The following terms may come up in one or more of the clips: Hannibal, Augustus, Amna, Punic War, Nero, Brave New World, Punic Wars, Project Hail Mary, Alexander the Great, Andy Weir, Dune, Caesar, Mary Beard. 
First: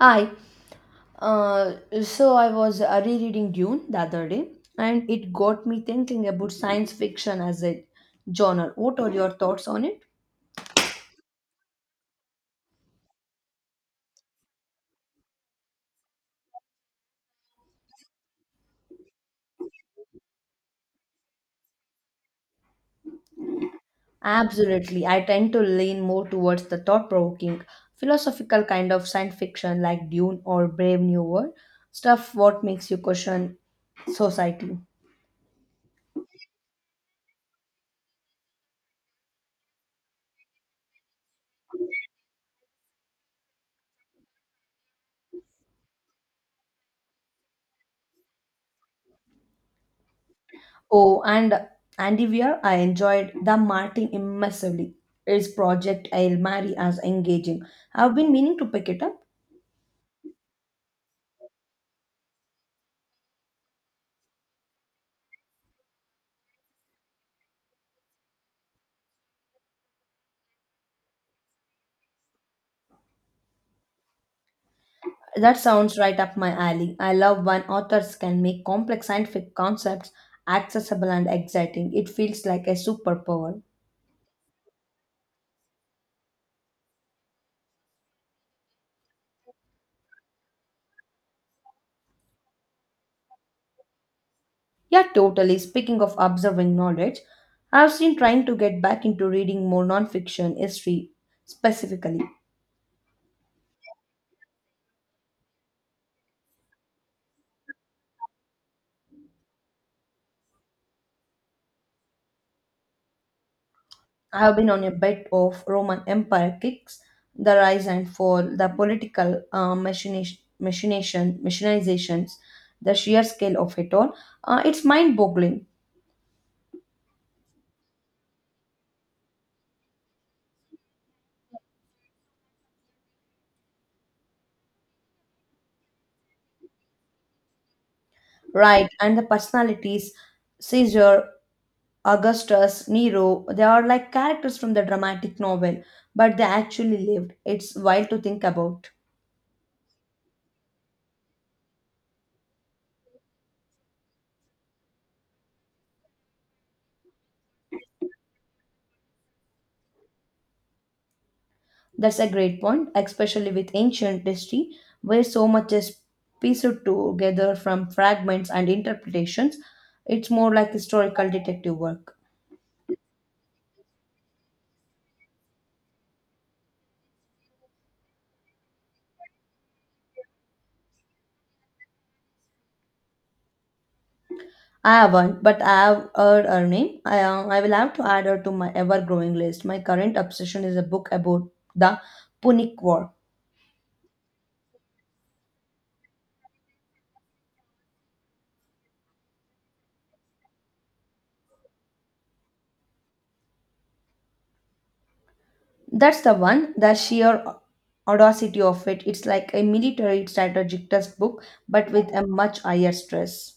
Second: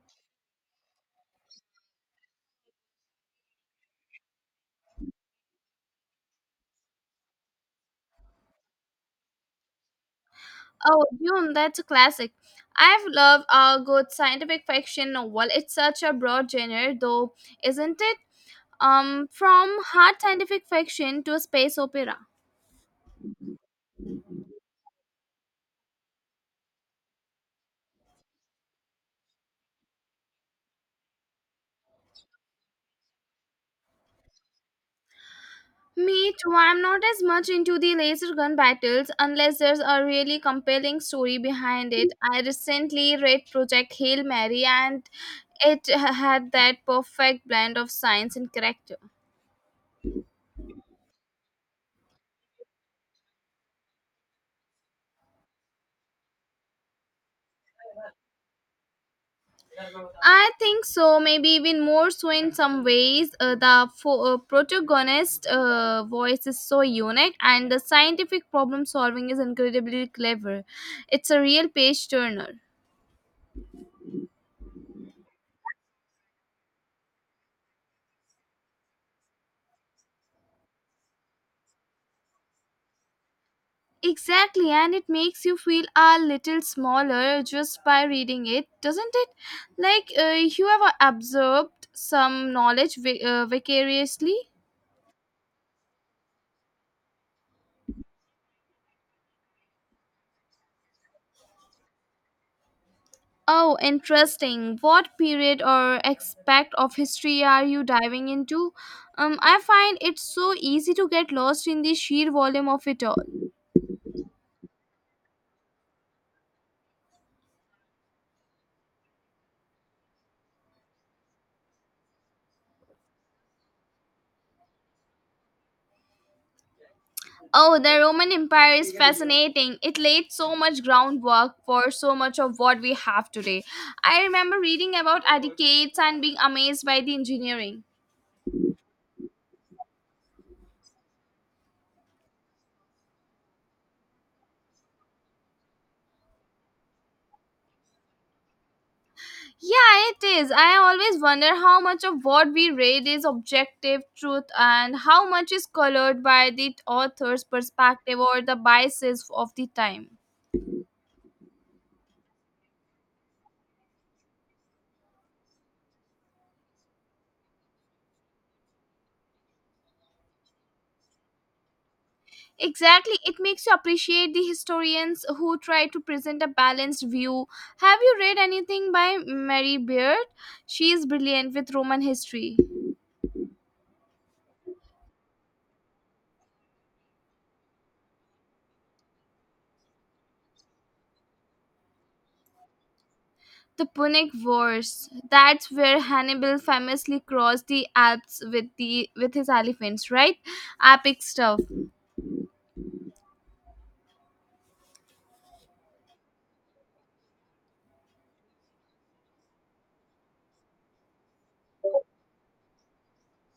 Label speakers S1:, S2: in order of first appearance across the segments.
S1: Hi. Uh, so I was rereading Dune the other day, and it got me thinking about science fiction as a genre. What are your thoughts on it?
S2: Oh, Dune, that's a classic. I've loved a good scientific fiction novel. It's such a broad genre, though, isn't it? From hard scientific fiction to a space opera.
S1: Absolutely. I tend to lean more towards the thought-provoking, philosophical kind of science fiction like Dune or Brave New World, stuff what makes you question society.
S2: Me too. I'm not as much into the laser gun battles unless there's a really compelling story behind it. I recently read Project Hail Mary, and it had that perfect blend of science and character.
S1: Oh, and Andy Weir, I enjoyed the Martin immersively. His project I'll Marry as engaging. I've been meaning to pick it up.
S2: I think so, maybe even more so in some ways. The protagonist voice is so unique, and the scientific problem solving is incredibly clever. It's a real page turner.
S1: That sounds right up my alley. I love when authors can make complex scientific concepts accessible and exciting. It feels like a superpower.
S2: Exactly, and it makes you feel a little smaller just by reading it, doesn't it? Like you have absorbed some knowledge vicariously.
S1: Yeah, totally. Speaking of observing knowledge, I've been trying to get back into reading more nonfiction history specifically.
S2: Oh, interesting. What period or aspect of history are you diving into? I find it so easy to get lost in the sheer volume of it all.
S1: I have been on a bit of Roman Empire kicks, the rise and fall, the political machinizations, the sheer scale of it all. It's mind boggling.
S2: Oh, the Roman Empire is fascinating. It laid so much groundwork for so much of what we have today. I remember reading about aqueducts and being amazed by the engineering.
S1: Right? And the personalities, Caesar, Augustus, Nero, they are like characters from the dramatic novel, but they actually lived. It's wild to think about.
S2: Yeah, it is. I always wonder how much of what we read is objective truth and how much is colored by the author's perspective or the biases of the time.
S1: That's a great point, especially with ancient history, where so much is pieced together from fragments and interpretations. It's more like historical detective work.
S2: Exactly, it makes you appreciate the historians who try to present a balanced view. Have you read anything by Mary Beard? She is brilliant with Roman history.
S1: I haven't, but I have heard her name. I will have to add her to my ever growing list. My current obsession is a book about the Punic War.
S2: The Punic Wars. That's where Hannibal famously crossed the Alps with the with his elephants, right? Epic stuff.
S1: That's the one, the sheer audacity of it. It's like a military strategic textbook, but with a much higher stress.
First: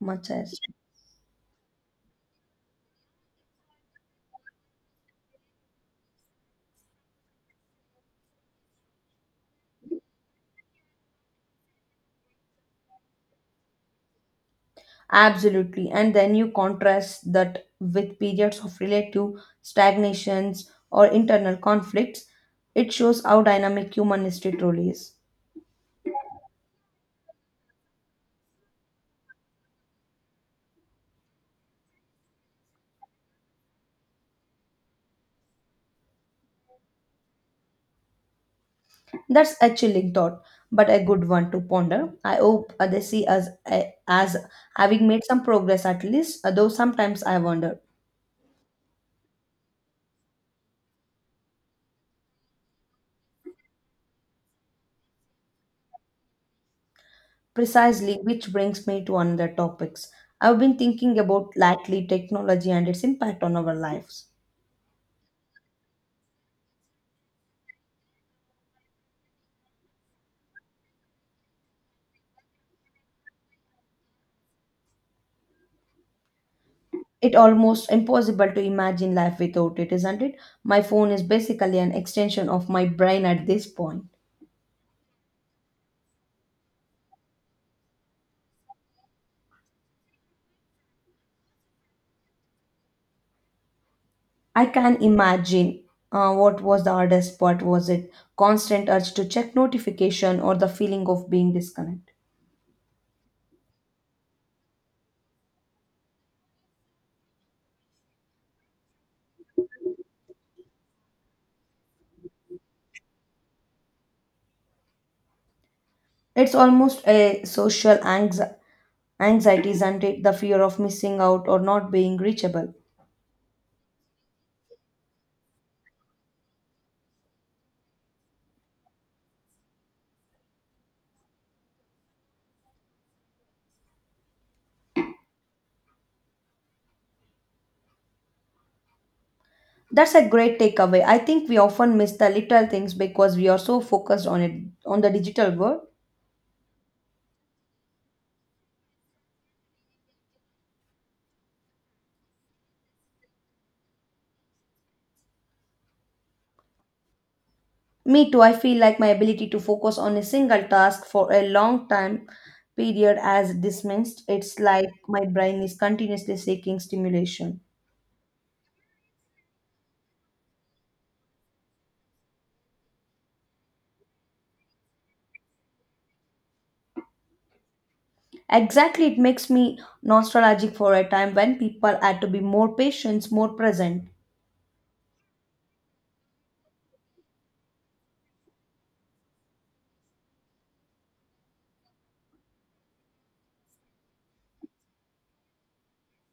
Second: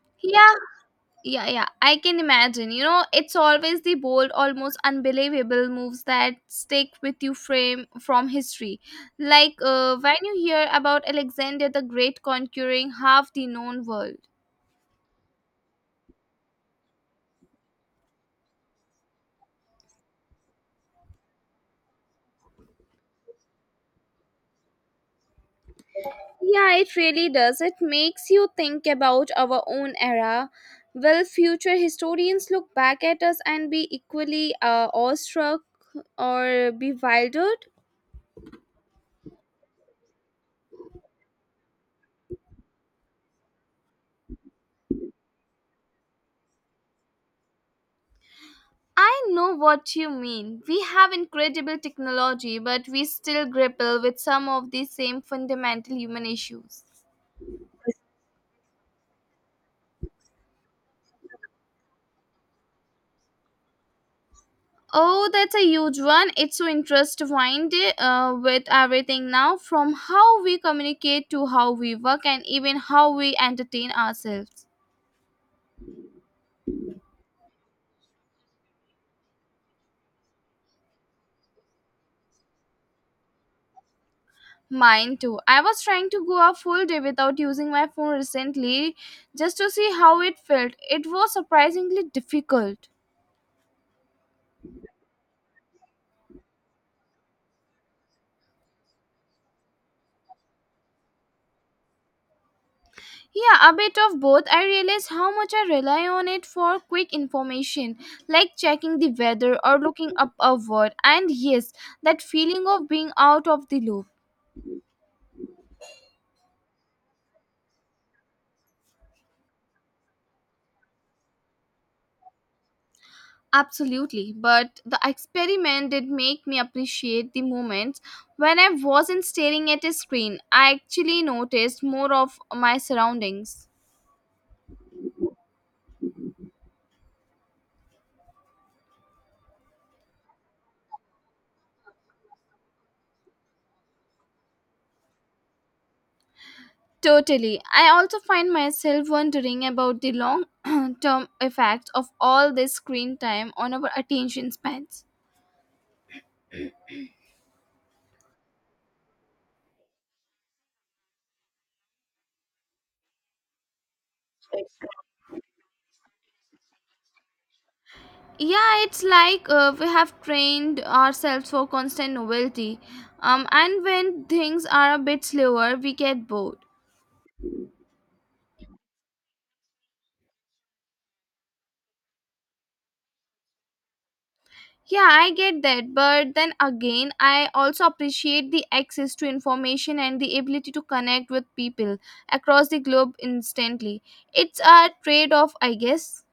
S1: Much higher
S2: Yeah,
S1: stress.
S2: yeah, yeah, I can imagine. You know, it's always the bold, almost unbelievable moves that stick with you frame from history. Like when you hear about Alexander the Great conquering half the known world.
S1: Absolutely. And then you contrast that with periods of relative stagnations or internal conflicts. It shows how dynamic human history truly is.
S2: Yeah, it really does. It makes you think about our own era. Will future historians look back at us and be equally awestruck or be bewildered?
S1: That's a chilling thought, but a good one to ponder. I hope they see us as having made some progress at least, although sometimes I wonder.
S2: I know what you mean. We have incredible technology, but we still grapple with some of these same fundamental human issues.
S1: Precisely, which brings me to another topics. I've been thinking about lately technology and its impact on our lives.
S2: Oh, that's a huge one. It's so intertwined with everything now, from how we communicate to how we work and even how we entertain ourselves.
S1: It almost impossible to imagine life without it, isn't it? My phone is basically an extension of my brain at this point.
S2: Mine too. I was trying to go a full day without using my phone recently just to see how it felt. It was surprisingly difficult.
S1: I can imagine what was the hardest part, was it constant urge to check notification or the feeling of being disconnected?
S2: Yeah, a bit of both. I realize how much I rely on it for quick information, like checking the weather or looking up a word. And yes, that feeling of being out of the loop.
S1: It's almost a anxiety, isn't it? The fear of missing out or not being reachable.
S2: Absolutely. But the experiment did make me appreciate the moments when I wasn't staring at a screen. I actually noticed more of my surroundings.
S1: That's a great takeaway. I think we often miss the little things because we are so focused on the digital world.
S2: Totally. I also find myself wondering about the long term effects of all this screen time on our attention spans.
S1: Me too, I feel like my ability to focus on a single task for a long time period as dismissed. It's like my brain is continuously seeking stimulation.
S2: Yeah, it's like we have trained ourselves for constant novelty, and when things are a bit slower we get bored.
S1: Exactly, it makes me nostalgic for a time when people had to be more patient, more present.
S2: Yeah, I get that, but then again I also appreciate the access to information and the ability to connect with people across the globe instantly. It's a trade off, I guess.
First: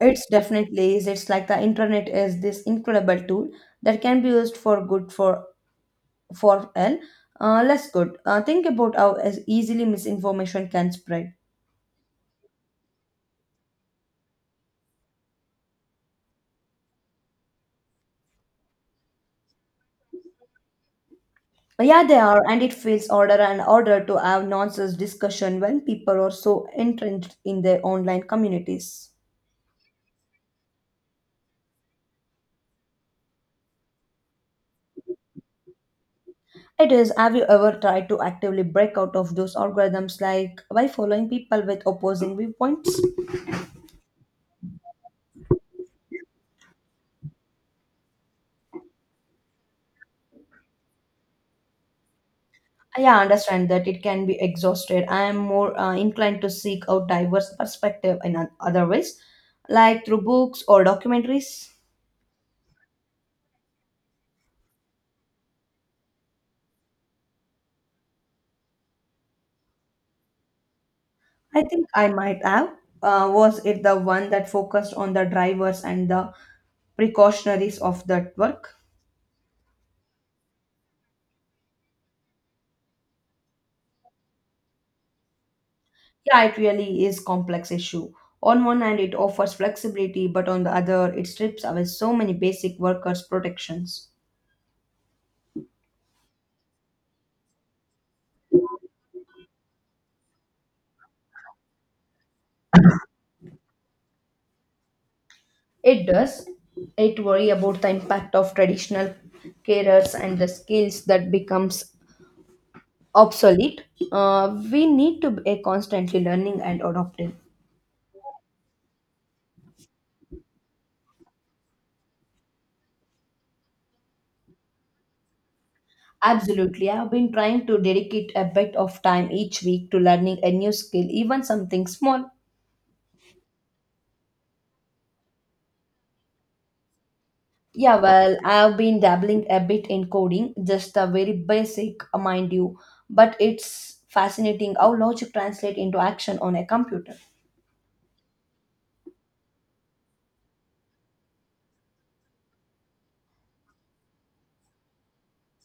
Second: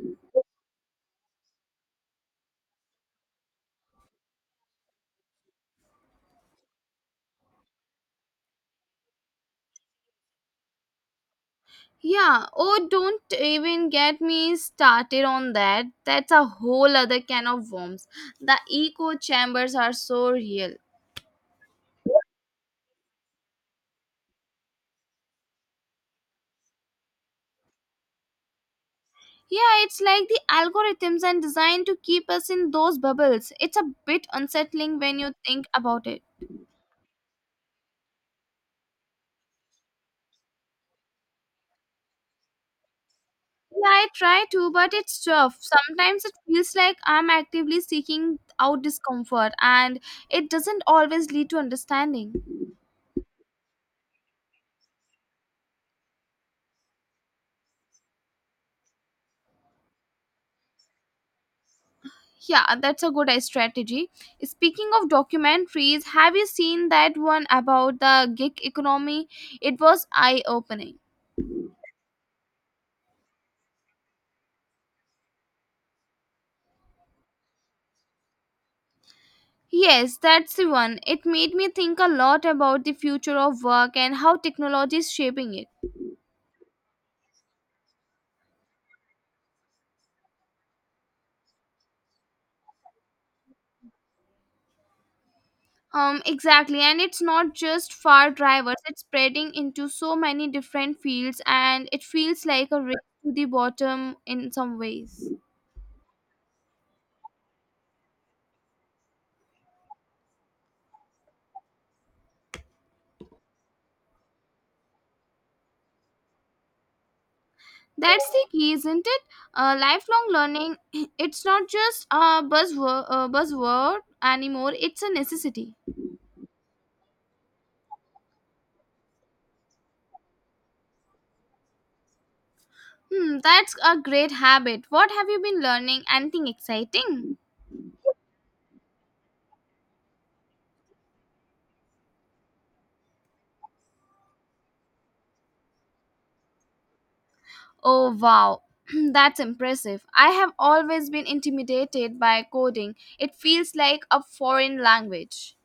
S1: It's definitely is. It's like the internet is this incredible tool that can be used for good for an less good. Think about how as easily misinformation can spread.
S2: Yeah, oh, don't even get me started on that. That's a whole other can of worms. The echo chambers are so real.
S1: Yeah, they are, and it feels order and order to have nonsense discussion when people are so entrenched in their online communities.
S2: Yeah, it's like the algorithms are designed to keep us in those bubbles. It's a bit unsettling when you think about it.
S1: It is, have you ever tried to actively break out of those algorithms like by following people with opposing viewpoints?
S2: Yeah, I try to, but it's tough. Sometimes it feels like I'm actively seeking out discomfort, and it doesn't always lead to understanding.
S1: Yeah, I understand that it can be exhausted. I am more inclined to seek out diverse perspective in other ways, like through books or documentaries.
S2: Yeah, that's a good strategy. Speaking of documentaries, have you seen that one about the gig economy? It was eye opening.
S1: I think I might have. Was it the one that focused on the drivers and the precautionaries of that work?
S2: Yes, that's the one. It made me think a lot about the future of work and how technology is shaping it.
S1: Yeah, it really is complex issue. On one hand, it offers flexibility, but on the other, it strips away so many basic workers' protections.
S2: Exactly, and it's not just far drivers, it's spreading into so many different fields, and it feels like a race to the bottom in some ways.
S1: It does. It worry about the impact of traditional carers and the skills that becomes obsolete. We need to be constantly learning and adopting.
S2: That's the key, isn't it? Lifelong learning, it's not just a buzzword, buzzword anymore, it's a necessity.
S1: Absolutely. I've been trying to dedicate a bit of time each week to learning a new skill, even something small.
S2: Hmm, that's a great habit. What have you been learning? Anything exciting?
S1: Yeah, well, I've been dabbling a bit in coding, just a very basic, mind you, but it's fascinating how logic translates into action on a computer.
S2: Oh wow, that's impressive. I have always been intimidated by coding. It feels like a foreign language.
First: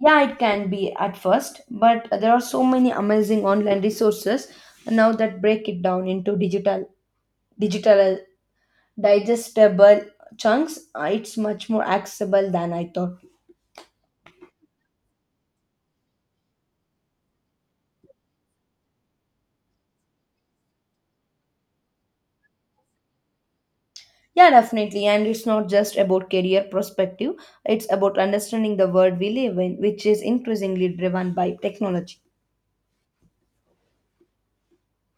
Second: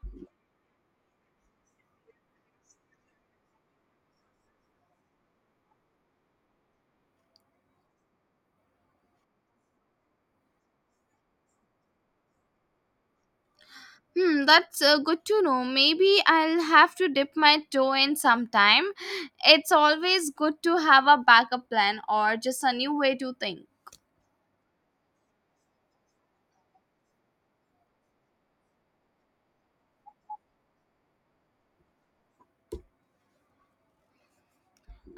S1: Yeah, it can be at first, but there are so many amazing online resources now that break it down into digital, digital digestible chunks. It's much more accessible than I thought.
S2: Hmm, that's good to know. Maybe I'll have to dip my toe in sometime. It's always good to have a backup plan or just a new way to think.
S1: Yeah, definitely. And it's not just about career perspective, it's about understanding the world we live in, which is increasingly driven by technology.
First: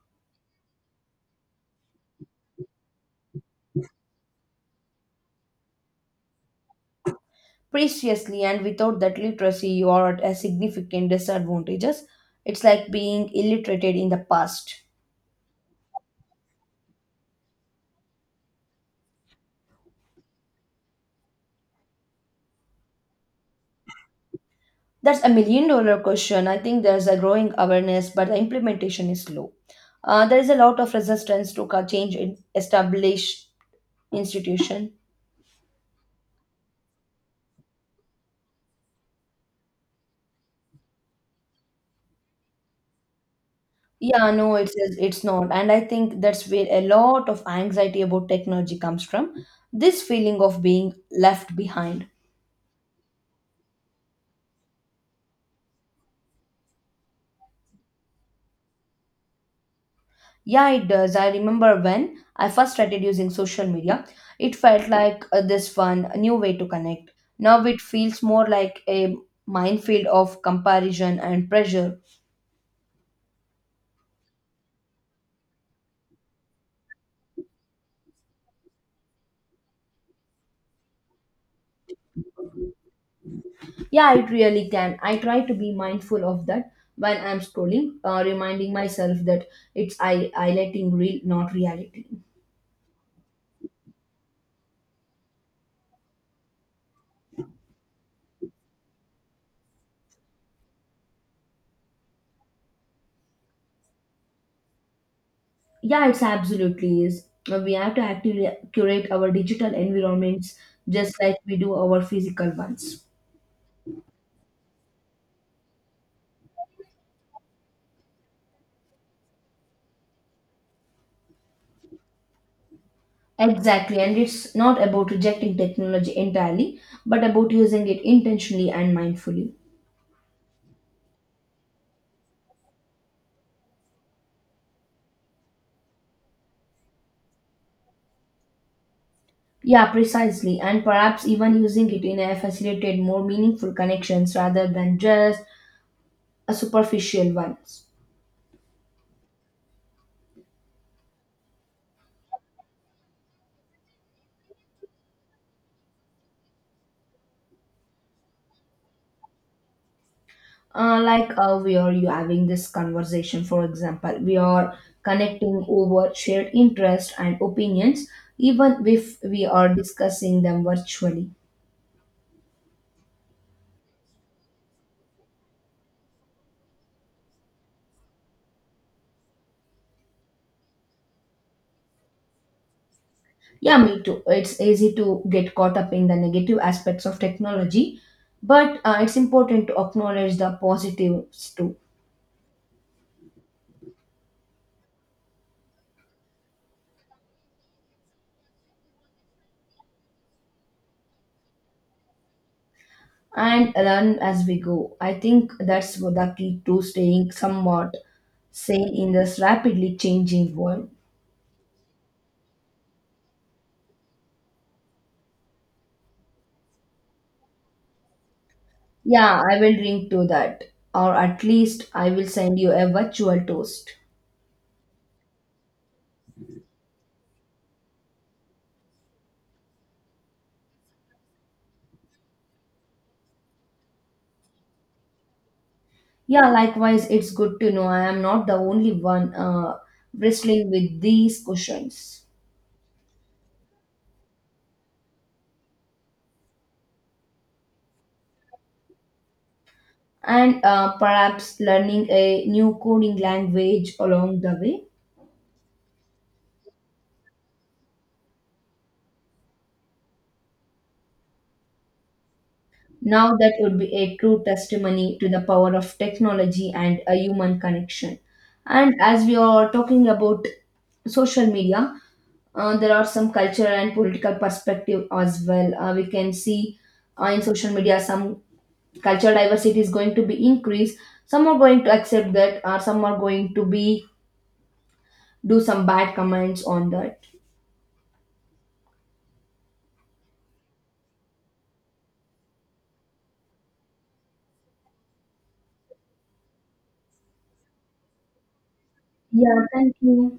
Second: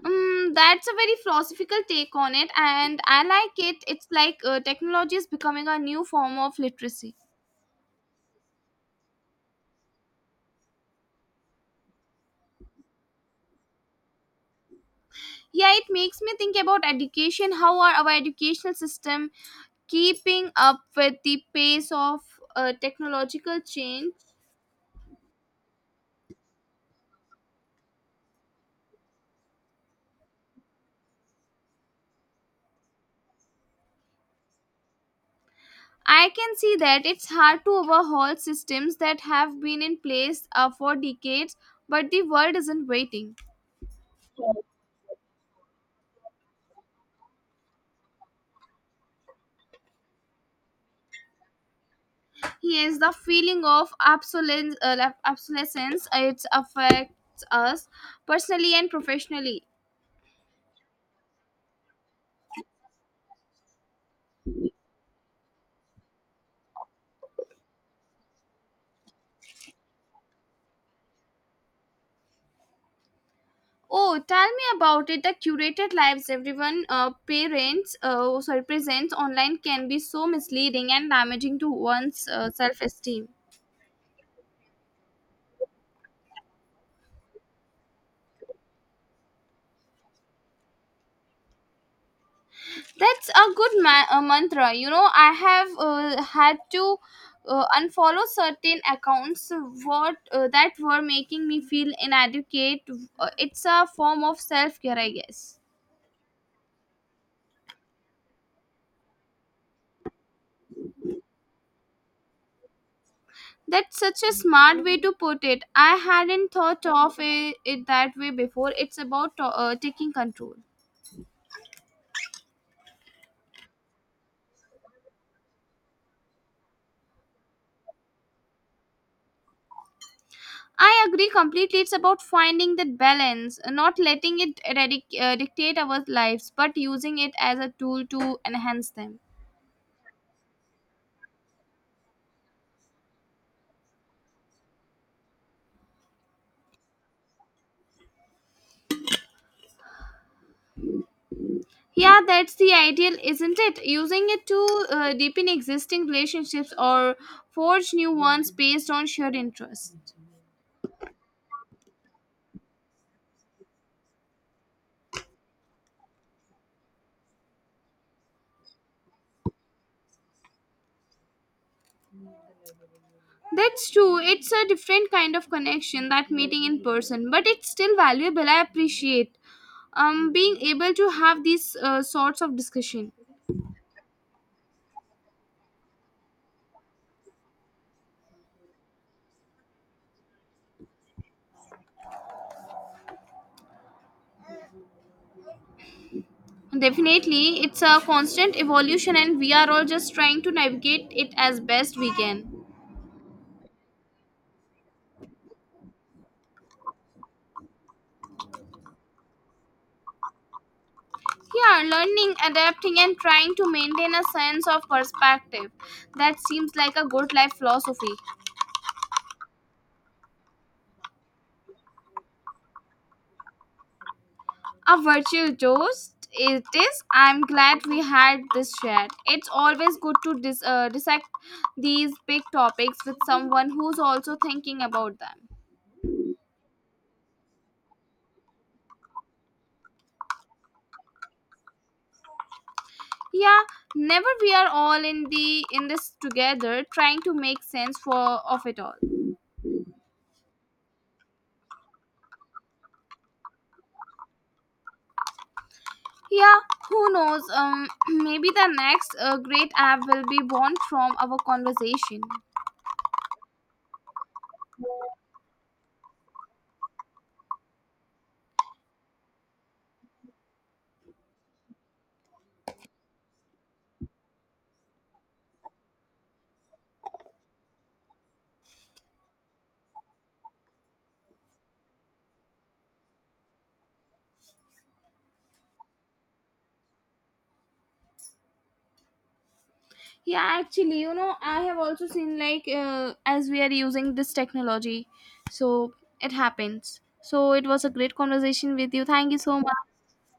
S2: That's a very philosophical take on it, and I like it. It's like technology is becoming a new form of literacy.
S1: Preciously, and without that literacy, you are at a significant disadvantages. It's like being illiterated in the past.
S2: Yeah, it makes me think about education. How are our educational system keeping up with the pace of technological change.
S1: That's a million dollar question. I think there's a growing awareness, but the implementation is low. There is a lot of resistance to change in established institution.
S2: I can see that it's hard to overhaul systems that have been in place for decades, but the world isn't waiting.
S1: Yeah, no, it's not. And I think that's where a lot of anxiety about technology comes from. This feeling of being left behind.
S2: Yes, the feeling of obsolescence, obsolescence it affects us personally and professionally.
S1: Yeah, it does. I remember when I first started using social media, it felt like this fun, a new way to connect. Now it feels more like a minefield of comparison and pressure.
S2: Oh, tell me about it. The curated lives everyone parents oh, sorry presents online can be so misleading and damaging to one's self-esteem.
S1: Yeah, it really can. I try to be mindful of that when I'm scrolling, reminding myself that it's I highlighting real, not reality.
S2: That's a good mantra. You know, I have had to unfollow certain accounts what that were making me feel inadequate. It's a form of self care, I guess.
S1: Yeah, it's absolutely is. We have to actively curate our digital environments just like we do our physical ones.
S2: That's such a smart way to put it. I hadn't thought of it that way before. It's about taking control.
S1: Exactly, and it's not about rejecting technology entirely, but about using it intentionally and mindfully.
S2: I agree completely. It's about finding that balance, not letting it dictate our lives, but using it as a tool to enhance them.
S1: Yeah, precisely, and perhaps even using it in a facilitated, more meaningful connections rather than just a superficial ones.
S2: Yeah, that's the ideal, isn't it? Using it to deepen existing relationships or forge new ones based on shared interests.
S1: We are you having this conversation, for example. We are connecting over shared interest and opinions, even if we are discussing them virtually.
S2: That's true. It's a different kind of connection that meeting in person, but it's still valuable. I appreciate being able to have these sorts of discussion.
S1: Yeah, me too. It's easy to get caught up in the negative aspects of technology, but it's important to acknowledge the positives too,
S2: Definitely, it's a constant evolution, and we are all just trying to navigate it as best we can.
S1: and learn as we go. I think that's the key to staying somewhat sane in this rapidly changing world.
S2: Yeah, learning, adapting, and trying to maintain a sense of perspective. That seems like a good life philosophy.
S1: Yeah, I will drink to that. Or at least I will send you a virtual toast.
S2: A virtual toast it is. I'm glad we had this chat. It's always good to dissect these big topics with someone who's also thinking about them.
S1: Yeah, likewise, it's good to know I am not the only one wrestling with these questions.
S2: Yeah, never we are all in this together trying to make sense for of it all.
S1: And perhaps learning a new coding language along the way.
S2: Yeah, who knows? Maybe the next great app will be born from our conversation.
S1: Now, that would be a true testimony to the power of technology and a human connection. And as we are talking about social media, there are some cultural and political perspective as well. We can see in social media some cultural diversity is going to be increased. Some are going to accept that, or some are going to be do some bad comments on that.
S2: Yeah, actually, you know, I have also seen like as we are using this technology, so it happens. So it was a great conversation with you. Thank you so
S1: Yeah,
S2: much.
S1: thank you.